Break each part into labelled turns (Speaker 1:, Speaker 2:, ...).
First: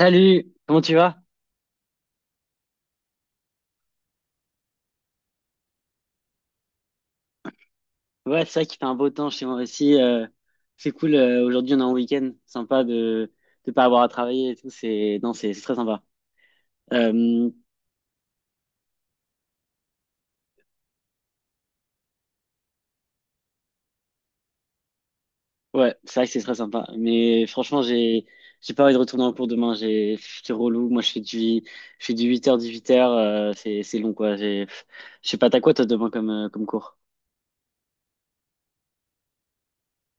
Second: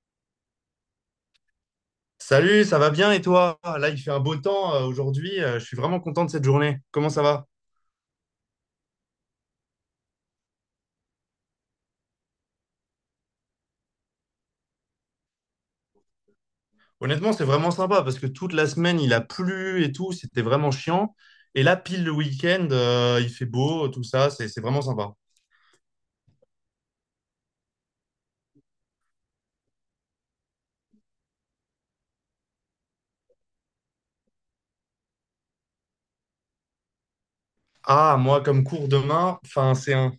Speaker 1: Salut, comment tu vas?
Speaker 2: Salut, ça va bien et toi? Là, il fait un beau temps aujourd'hui. Je suis vraiment content de cette journée. Comment ça va?
Speaker 1: Ouais, c'est vrai qu'il fait un beau temps chez moi aussi. C'est cool. Aujourd'hui, on est en week-end. Sympa de pas avoir à travailler et tout. C'est non, c'est très sympa.
Speaker 2: Honnêtement, c'est
Speaker 1: Euh,
Speaker 2: vraiment sympa parce que toute la semaine, il a plu et tout. C'était vraiment chiant. Et là, pile le week-end, il fait beau, tout ça. C'est vraiment sympa.
Speaker 1: ouais, c'est vrai que c'est très sympa. Mais franchement, j'ai pas envie de retourner en cours demain. J'ai C'est relou. Moi, je fais du 8h 18h. C'est long quoi. J'ai Je sais pas t'as quoi toi demain comme cours?
Speaker 2: Ah, moi, comme cours demain, enfin,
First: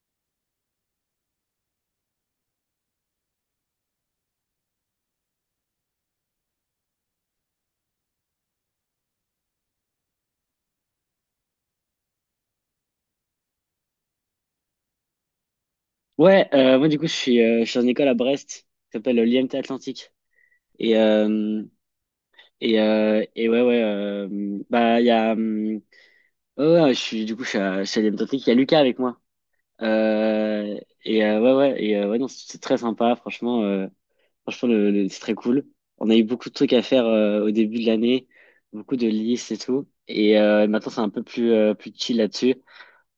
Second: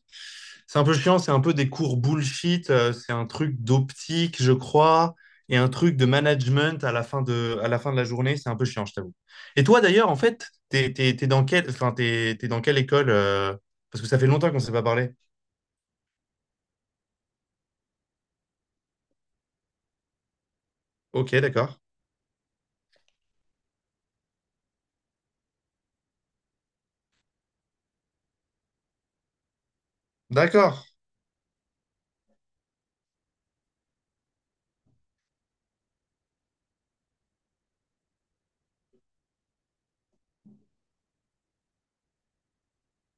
Speaker 2: c'est un peu chiant, c'est un peu des cours bullshit, c'est un truc d'optique, je crois, et un truc de management à la fin de la journée, c'est un peu chiant, je t'avoue. Et toi, d'ailleurs, en fait, t'es dans t'es dans quelle école parce que ça fait longtemps qu'on ne s'est pas parlé.
Speaker 1: Ouais, moi du coup, je suis en école à Brest, qui s'appelle l'IMT Atlantique. Et
Speaker 2: Ok,
Speaker 1: euh,
Speaker 2: d'accord.
Speaker 1: et ouais, ouais, bah, il y a, ouais, ouais, je suis, du coup, je suis à l'MTT, il y a Lucas avec moi.
Speaker 2: D'accord.
Speaker 1: Ouais, ouais, ouais, non, c'est très sympa, franchement, c'est très cool. On a eu beaucoup de trucs à faire au début de l'année, beaucoup de listes et tout. Maintenant, c'est un peu plus chill là-dessus.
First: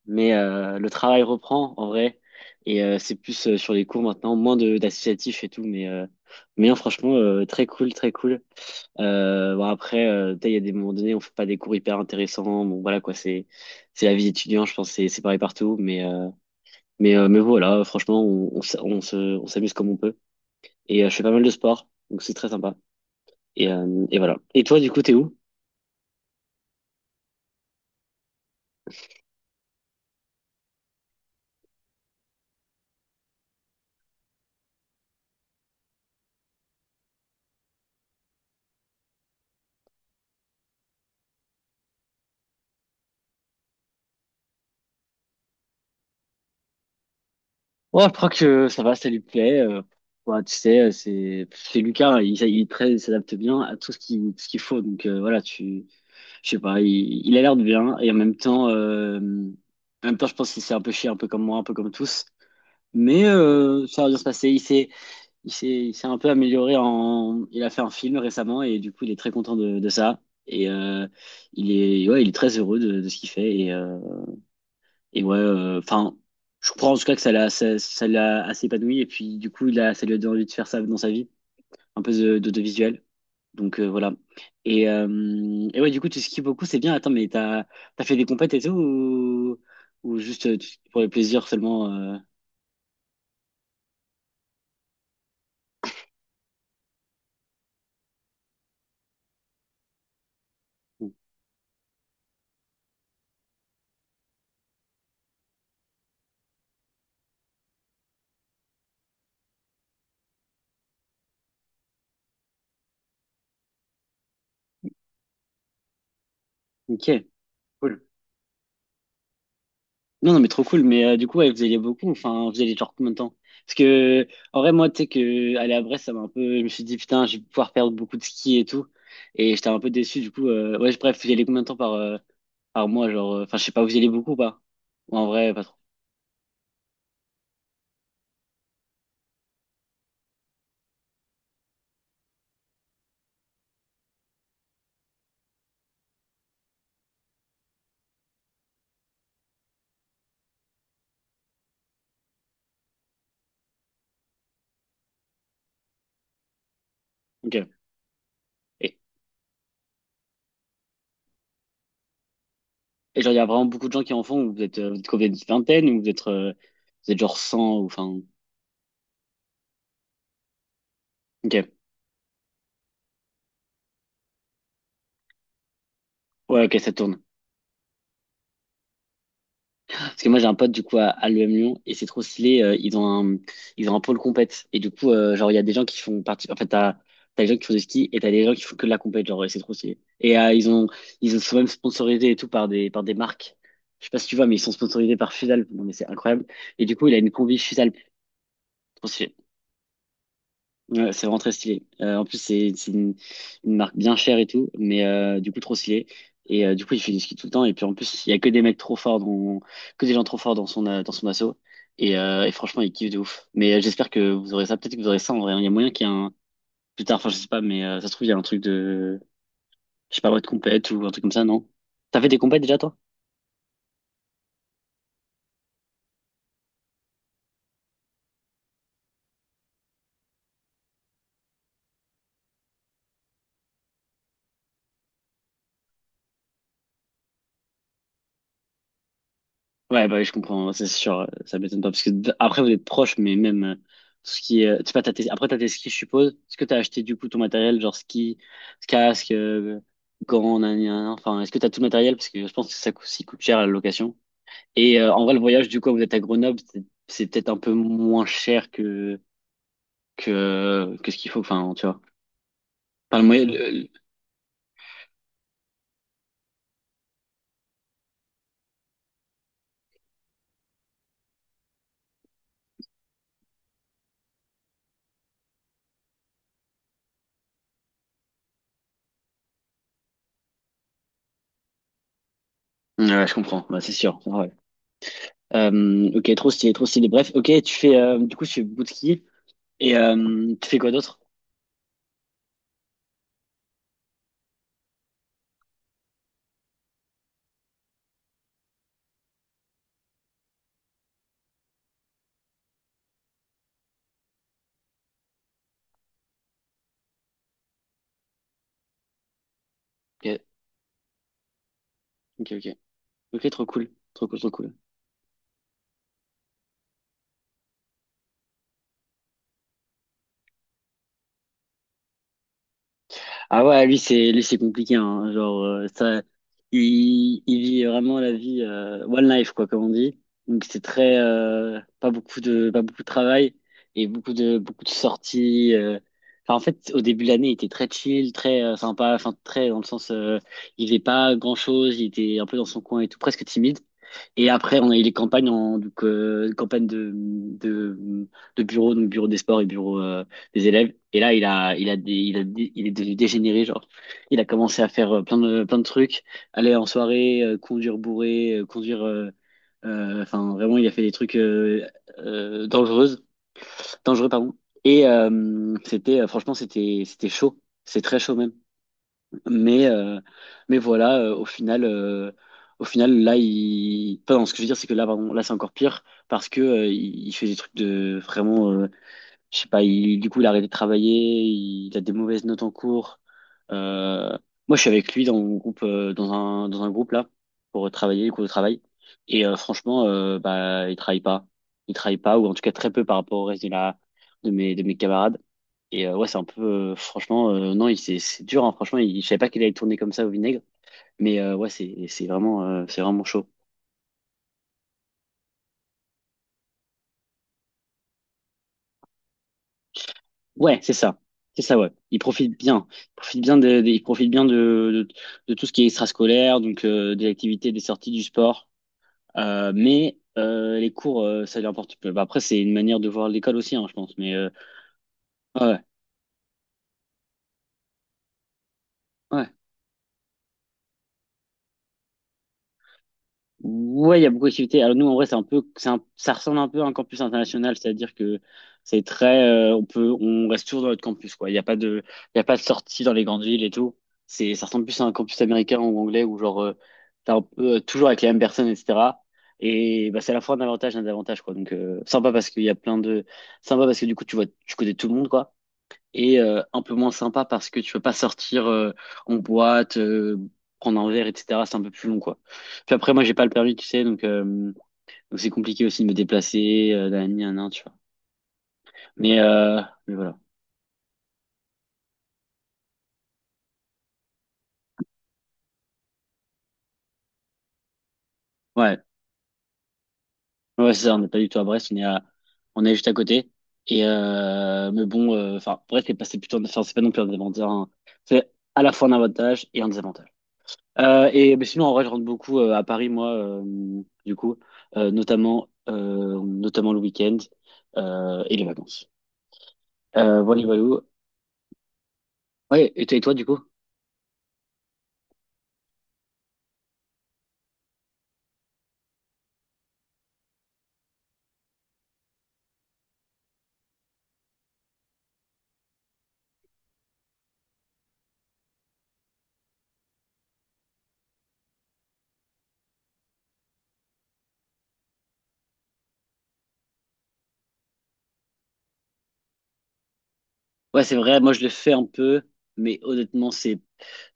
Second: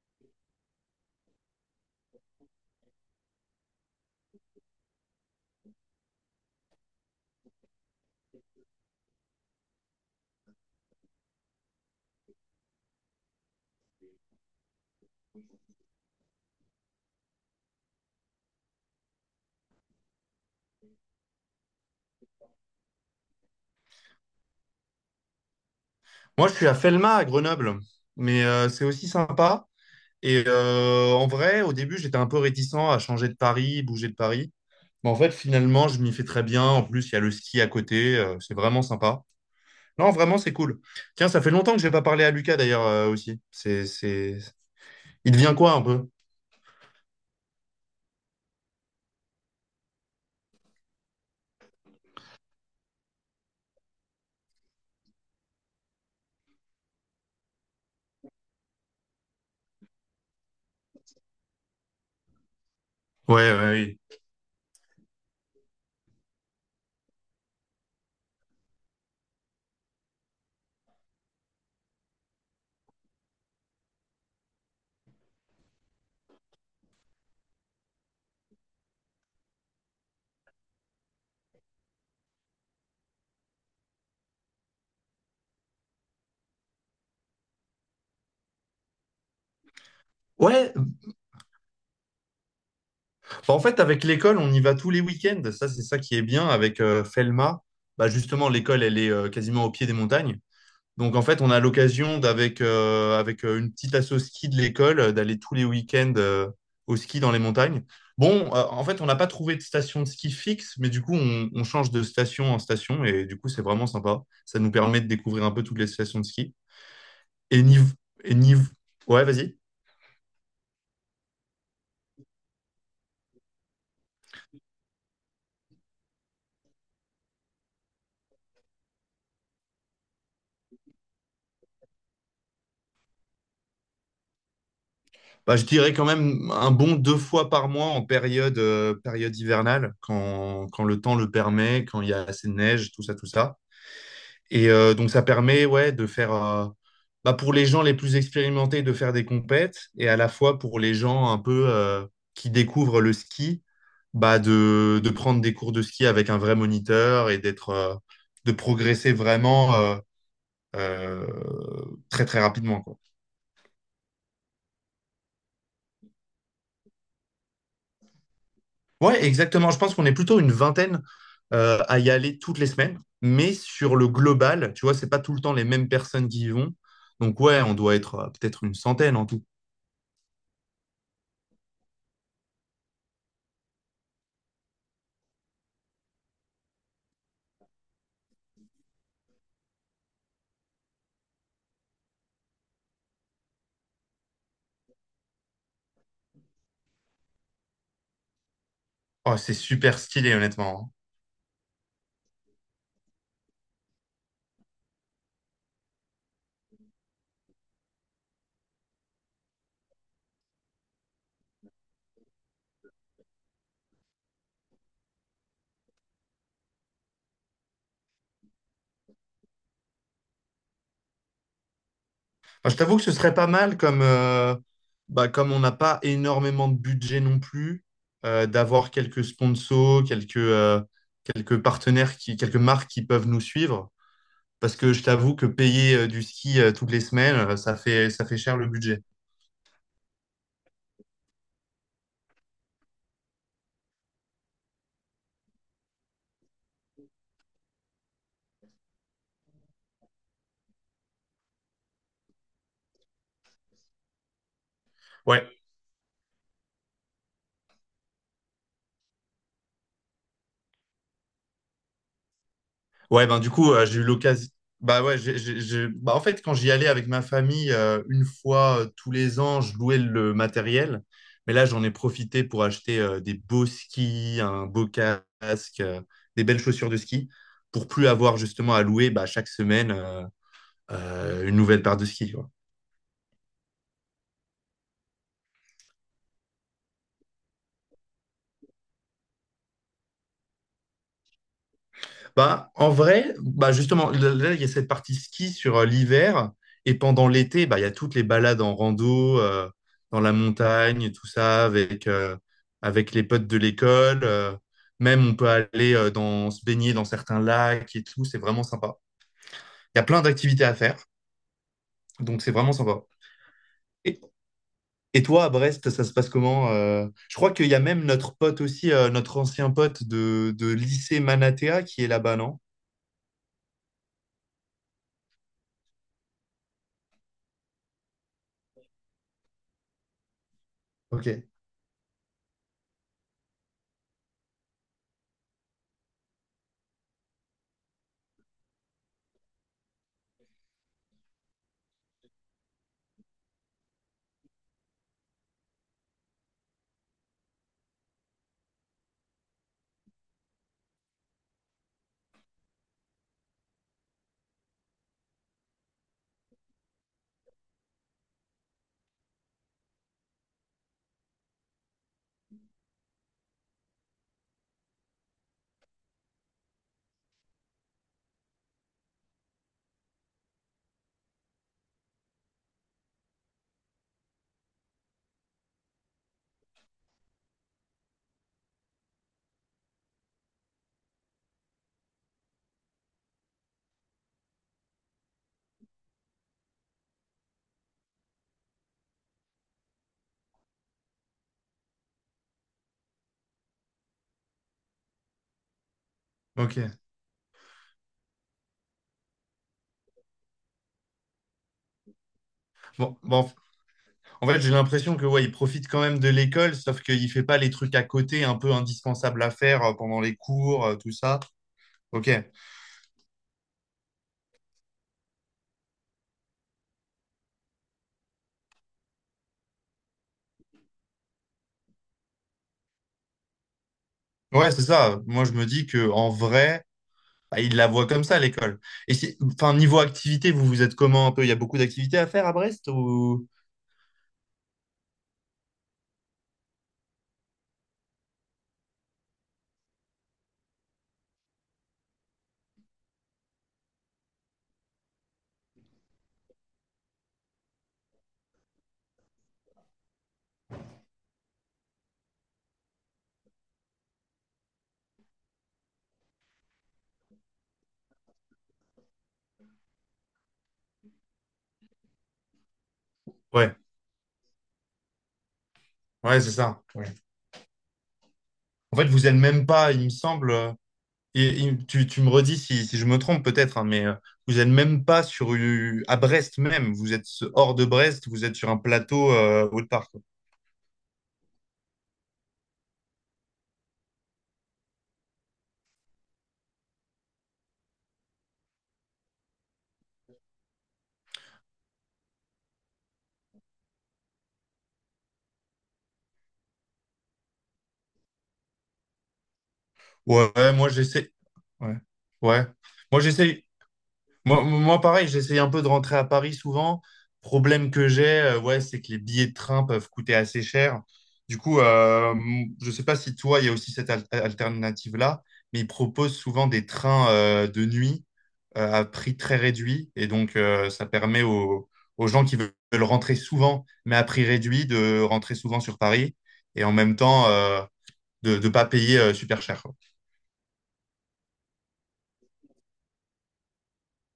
Speaker 1: Mais le travail reprend, en vrai. Et c'est plus sur les cours maintenant, moins de d'associatifs et tout. Mais non, franchement, très cool, très cool. Bon après, tu sais, il y a des moments donnés, on fait pas des cours hyper intéressants. Bon voilà quoi, c'est la vie d'étudiant, je pense, c'est pareil partout. Mais voilà, franchement, on s'amuse comme on peut. Et je fais pas mal de sport, donc c'est très sympa. Et voilà. Et toi, du coup, t'es où?
Speaker 2: Moi, je suis à Felma, à Grenoble, mais c'est aussi sympa. Et en vrai, au début, j'étais un peu réticent à changer de Paris, bouger de Paris. Mais en fait, finalement, je m'y fais très bien. En plus, il y a le ski à côté, c'est vraiment sympa. Non, vraiment, c'est cool. Tiens, ça fait longtemps que j'ai pas parlé à Lucas d'ailleurs aussi. C'est, Il devient quoi un peu?
Speaker 1: Oh, je crois que ça va, ça lui plaît. Bah, tu sais, c'est Lucas, il est très, il s'adapte bien à tout ce qu'il faut. Donc voilà, tu je sais pas, il a l'air de bien et en même temps. En même temps, je pense qu'il s'est un peu chié, un peu comme moi, un peu comme tous. Mais
Speaker 2: Ouais, ouais,
Speaker 1: ça va bien
Speaker 2: oui.
Speaker 1: se passer. Il s'est un peu amélioré en. Il a fait un film récemment et du coup, il est très content de ça. Et euh, ouais, il est très heureux de ce qu'il fait. Et ouais, enfin, je comprends en tout cas que ça l'a assez épanoui. Et puis, du coup, ça lui a donné envie de faire ça dans sa vie, un peu d'autovisuel. Donc voilà. Et, euh, et ouais, du coup, tu skis beaucoup, c'est bien. Attends, mais t'as fait des compètes et tout ou juste
Speaker 2: Ouais,
Speaker 1: pour le plaisir seulement
Speaker 2: bah, en fait, avec l'école, on y va tous les week-ends. Ça, c'est ça qui est bien avec Felma. Bah, justement, l'école, elle est quasiment au pied des montagnes. Donc en fait, on a l'occasion d'avec avec une petite asso ski de l'école d'aller tous les week-ends au ski dans les montagnes. Bon, en fait, on n'a pas trouvé de station de ski fixe, mais du coup, on change de station en station et du coup, c'est vraiment sympa. Ça nous permet de découvrir un peu toutes les stations de ski.
Speaker 1: Ok,
Speaker 2: Et niv
Speaker 1: cool.
Speaker 2: et niv ouais, vas-y.
Speaker 1: Non, non, mais trop cool. Mais du coup, ouais, vous alliez beaucoup. Enfin, vous alliez genre combien de temps? Parce que, en vrai, moi, tu sais que aller à Brest, ça m'a un peu. Je me suis dit, putain, je vais pouvoir perdre beaucoup de ski et tout. Et j'étais un peu déçu. Du coup, ouais, bref, vous y allez combien de temps par mois? Genre, enfin, je sais pas, vous y allez beaucoup ou pas? Ou en vrai,
Speaker 2: Bah,
Speaker 1: pas
Speaker 2: je
Speaker 1: trop.
Speaker 2: dirais quand même un bon deux fois par mois en période hivernale, quand le temps le permet, quand il y a assez de neige, tout ça, tout ça. Et donc, ça permet ouais, bah, pour les gens les plus expérimentés, de faire des compètes, et à la fois pour les gens un peu qui découvrent le ski, bah, de prendre des cours de ski avec un vrai moniteur et
Speaker 1: Ok.
Speaker 2: de
Speaker 1: Et,
Speaker 2: progresser vraiment euh, très, très rapidement, quoi.
Speaker 1: et genre, il y a vraiment beaucoup de gens qui en font. Ou vous êtes combien? Une vingtaine? Ou vous êtes genre 100. Ou enfin.
Speaker 2: Ouais, exactement. Je pense qu'on est plutôt une vingtaine
Speaker 1: Ok.
Speaker 2: à y aller toutes les semaines, mais sur le global, tu vois, c'est pas tout le temps les mêmes personnes qui y
Speaker 1: Ouais,
Speaker 2: vont.
Speaker 1: ok, ça tourne.
Speaker 2: Donc, ouais, on doit être peut-être une centaine en tout.
Speaker 1: Parce que moi, j'ai un pote, du coup, à l'UM Lyon, et c'est trop stylé. Ils ont un pôle compète. Et du coup, genre, il y a des gens qui font partie. En fait, t'as des gens qui font du ski et t'as des gens qui font que de la compète. Genre, et c'est trop stylé. Ils sont même sponsorisés et tout par des marques. Je sais pas si tu vois, mais ils sont sponsorisés par Fusalp. Non, mais c'est incroyable. Et du coup, il a une combi Fusalp. Trop stylé.
Speaker 2: Oh, c'est super stylé, honnêtement.
Speaker 1: Ouais, c'est vraiment très stylé. En plus, c'est une marque bien chère et tout, mais du coup, trop stylé. Du coup, il fait du ski tout le temps. Et puis, en plus, il y a que des gens trop forts dans son assaut. Et franchement, il kiffe de ouf. Mais j'espère que vous aurez ça. Peut-être que vous aurez ça en vrai, hein. Il y a moyen qu'il y ait un. Plus tard, enfin, je sais pas, mais ça se trouve, il y a un truc de. Je sais pas, moi, de compète ou un truc comme ça, non? T'as fait des compètes
Speaker 2: Enfin, je
Speaker 1: déjà, toi?
Speaker 2: t'avoue que ce serait pas mal bah, comme on n'a pas énormément de budget non plus, d'avoir quelques sponsors, quelques partenaires, quelques marques qui peuvent nous suivre. Parce que je t'avoue que payer du ski toutes les semaines, ça fait cher le budget.
Speaker 1: Ouais, bah, oui, je comprends, hein, c'est sûr, ça m'étonne pas, parce que après, vous êtes proches, mais même, ce qui est, tu sais pas, après, t'as tes skis, je suppose. Est-ce que t'as acheté, du coup, ton matériel, genre ski, casque, gants, nan, nan, nan, enfin, est-ce que t'as tout le matériel? Parce que je pense que ça coûte cher, la location. En vrai, le
Speaker 2: Ouais.
Speaker 1: voyage, du coup, vous êtes à Grenoble, c'est peut-être un peu moins cher que ce qu'il faut, enfin, tu vois. Enfin, le
Speaker 2: Ouais, ben
Speaker 1: moyen,
Speaker 2: du coup, j'ai eu l'occasion. Bah ouais, bah, en fait, quand j'y allais avec ma famille, une fois tous les ans, je louais le matériel. Mais là, j'en ai profité pour acheter des beaux skis, un beau casque, des belles chaussures de ski, pour plus avoir justement à louer bah, chaque semaine une nouvelle paire de skis.
Speaker 1: ouais, je comprends, bah, c'est sûr, ouais. Ok, trop stylé, trop stylé. Bref, ok, du coup, tu fais bout de ski, tu fais quoi d'autre?
Speaker 2: Bah, en vrai, bah justement, là, il y a cette partie ski sur l'hiver. Et pendant l'été, bah, il y a toutes les balades en rando, dans la montagne, tout ça, avec les potes de l'école. Même, on peut aller se baigner dans certains lacs et tout. C'est vraiment sympa. Il y a plein
Speaker 1: Ok,
Speaker 2: d'activités à faire. Donc,
Speaker 1: ok,
Speaker 2: c'est vraiment
Speaker 1: ok.
Speaker 2: sympa.
Speaker 1: Ok, trop cool.
Speaker 2: Et,
Speaker 1: Trop cool, trop cool.
Speaker 2: et toi, à Brest, ça se passe comment? Euh, je crois qu'il y a même notre pote aussi, notre ancien pote de lycée Manatea qui est là-bas, non?
Speaker 1: Ah ouais, c'est lui, c'est compliqué, hein. Genre, il vit vraiment la vie one life, quoi, comme on dit. Donc, c'est très,
Speaker 2: Ok,
Speaker 1: pas beaucoup de travail et beaucoup de sorties. Enfin, en fait, au début de l'année, il était très chill, très sympa, enfin, très dans le sens, il faisait pas grand-chose, il était un peu dans son coin et tout, presque timide. Et après, on a eu les campagnes, donc campagne de bureau, donc bureau des sports et bureau des élèves. Et là, il est devenu dégénéré, genre. Il a commencé à faire plein de trucs, aller en soirée, conduire bourré, conduire. Enfin, vraiment, il a fait des trucs dangereuses, dangereux, pardon. Franchement, c'était chaud. C'est très chaud même. Mais, euh, mais voilà, au final, là, il. Pas ce que je veux dire, c'est que là, pardon, là, c'est encore pire parce que il fait des trucs de vraiment. Je sais pas, du coup, il a arrêté de travailler, il a des mauvaises notes en cours. Euh, Moi, je suis avec lui dans mon groupe, dans un groupe là, pour travailler, les cours de travail. Franchement, bah, il travaille pas. Il travaille pas, ou en tout cas très peu par rapport au reste de mes camarades. Ouais, c'est un peu.
Speaker 2: ok.
Speaker 1: Franchement, non, c'est dur, hein. Franchement, je savais pas qu'il allait tourner comme ça au vinaigre. Mais ouais, c'est
Speaker 2: Bon,
Speaker 1: vraiment chaud.
Speaker 2: bon, en fait, j'ai l'impression que ouais, il profite quand même de l'école, sauf qu'il fait pas les trucs à côté un peu indispensables à faire pendant les
Speaker 1: Ouais,
Speaker 2: cours,
Speaker 1: c'est
Speaker 2: tout
Speaker 1: ça.
Speaker 2: ça.
Speaker 1: C'est ça, ouais. Il
Speaker 2: Ok.
Speaker 1: profite bien. Il profite bien de tout ce qui est extrascolaire, donc des activités, des sorties, du sport. Mais les cours, ça lui importe peu. Bah, après, c'est une manière de voir l'école aussi, hein, je pense. Mais
Speaker 2: Ouais, c'est ça. Moi, je me
Speaker 1: ouais,
Speaker 2: dis que en vrai, bah, il la voit comme ça l'école.
Speaker 1: ouais.
Speaker 2: Enfin, niveau activité, vous êtes comment un peu? Il y a beaucoup d'activités à faire à Brest ou...
Speaker 1: Ouais, il y a beaucoup d'activités. Alors nous, en vrai, c'est un peu, c'est un- ça ressemble un peu à un campus international, c'est-à-dire que c'est très, on reste toujours dans notre campus, quoi. Il y a pas de, il y a pas de sortie dans les grandes villes et tout. Ça ressemble plus à un campus américain ou anglais où genre, t'es un peu, toujours avec les mêmes personnes, etc. Et bah, c'est à la fois un avantage et un désavantage, quoi. Donc sympa parce qu'il y a plein de, sympa parce que du coup, tu vois, tu connais tout le monde, quoi, et un peu moins sympa parce que tu peux pas sortir en boîte, prendre un verre, etc. C'est un peu plus long, quoi. Puis après, moi, j'ai pas le
Speaker 2: ouais,
Speaker 1: permis, tu sais, donc c'est compliqué aussi de me
Speaker 2: ouais, c'est ça.
Speaker 1: déplacer,
Speaker 2: Ouais.
Speaker 1: nan, nan, nan, tu vois.
Speaker 2: En fait, vous êtes
Speaker 1: Mais,
Speaker 2: même
Speaker 1: euh,
Speaker 2: pas, il me
Speaker 1: mais voilà.
Speaker 2: semble. Et tu me redis si, si je me trompe peut-être, hein, mais vous êtes même pas sur à Brest même. Vous êtes hors de Brest. Vous êtes sur un
Speaker 1: Ouais,
Speaker 2: plateau autre part.
Speaker 1: ouais, c'est ça, on n'est pas du tout à Brest, on est juste à côté. Mais bon, enfin, Brest, c'est plutôt, enfin, c'est pas non plus un avantage, hein. C'est à la fois un avantage et un désavantage. Mais sinon, en vrai, je rentre beaucoup à Paris, moi, du coup, notamment le week-end et les vacances.
Speaker 2: Ouais,
Speaker 1: Voilà,
Speaker 2: ouais, moi
Speaker 1: voilà.
Speaker 2: j'essaie. Ouais. Ouais.
Speaker 1: Ouais, et toi, et
Speaker 2: Moi
Speaker 1: toi, du coup?
Speaker 2: j'essaie. Moi, pareil, j'essaie un peu de rentrer à Paris souvent. Problème que j'ai, ouais, c'est que les billets de train peuvent coûter assez cher. Du coup, je sais pas si toi, il y a aussi cette alternative-là, mais ils proposent souvent des trains de nuit à prix très réduit. Et donc, ça permet aux, aux gens qui veulent rentrer souvent, mais à prix réduit, de rentrer souvent sur Paris et en même temps de ne pas payer super cher, quoi.
Speaker 1: Ouais, c'est vrai, moi, je le fais un peu, mais honnêtement, c'est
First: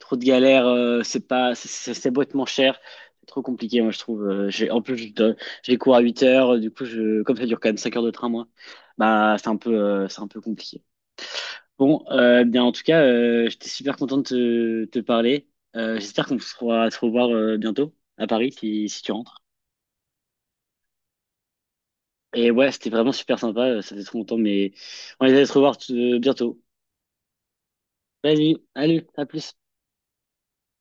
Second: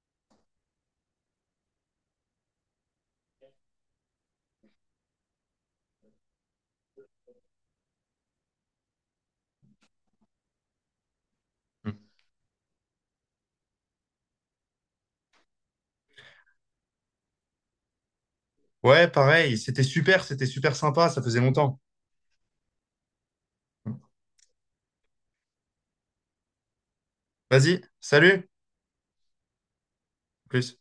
Speaker 1: trop de galère, c'est pas, c'est bêtement cher, c'est trop compliqué, moi, je trouve. En plus, j'ai cours à 8h, du coup, comme ça dure quand même 5 heures de train, moi, bah, c'est un peu compliqué. Bon, bien en tout cas, j'étais super content de te parler. J'espère qu'on pourra se revoir bientôt à Paris si
Speaker 2: Ouais,
Speaker 1: tu rentres.
Speaker 2: pareil, c'était super sympa, ça faisait longtemps.
Speaker 1: Et ouais, c'était vraiment super sympa, ça fait trop longtemps, mais on va se revoir bientôt.
Speaker 2: Vas-y, salut,
Speaker 1: Vas-y, allez, à plus.
Speaker 2: à plus.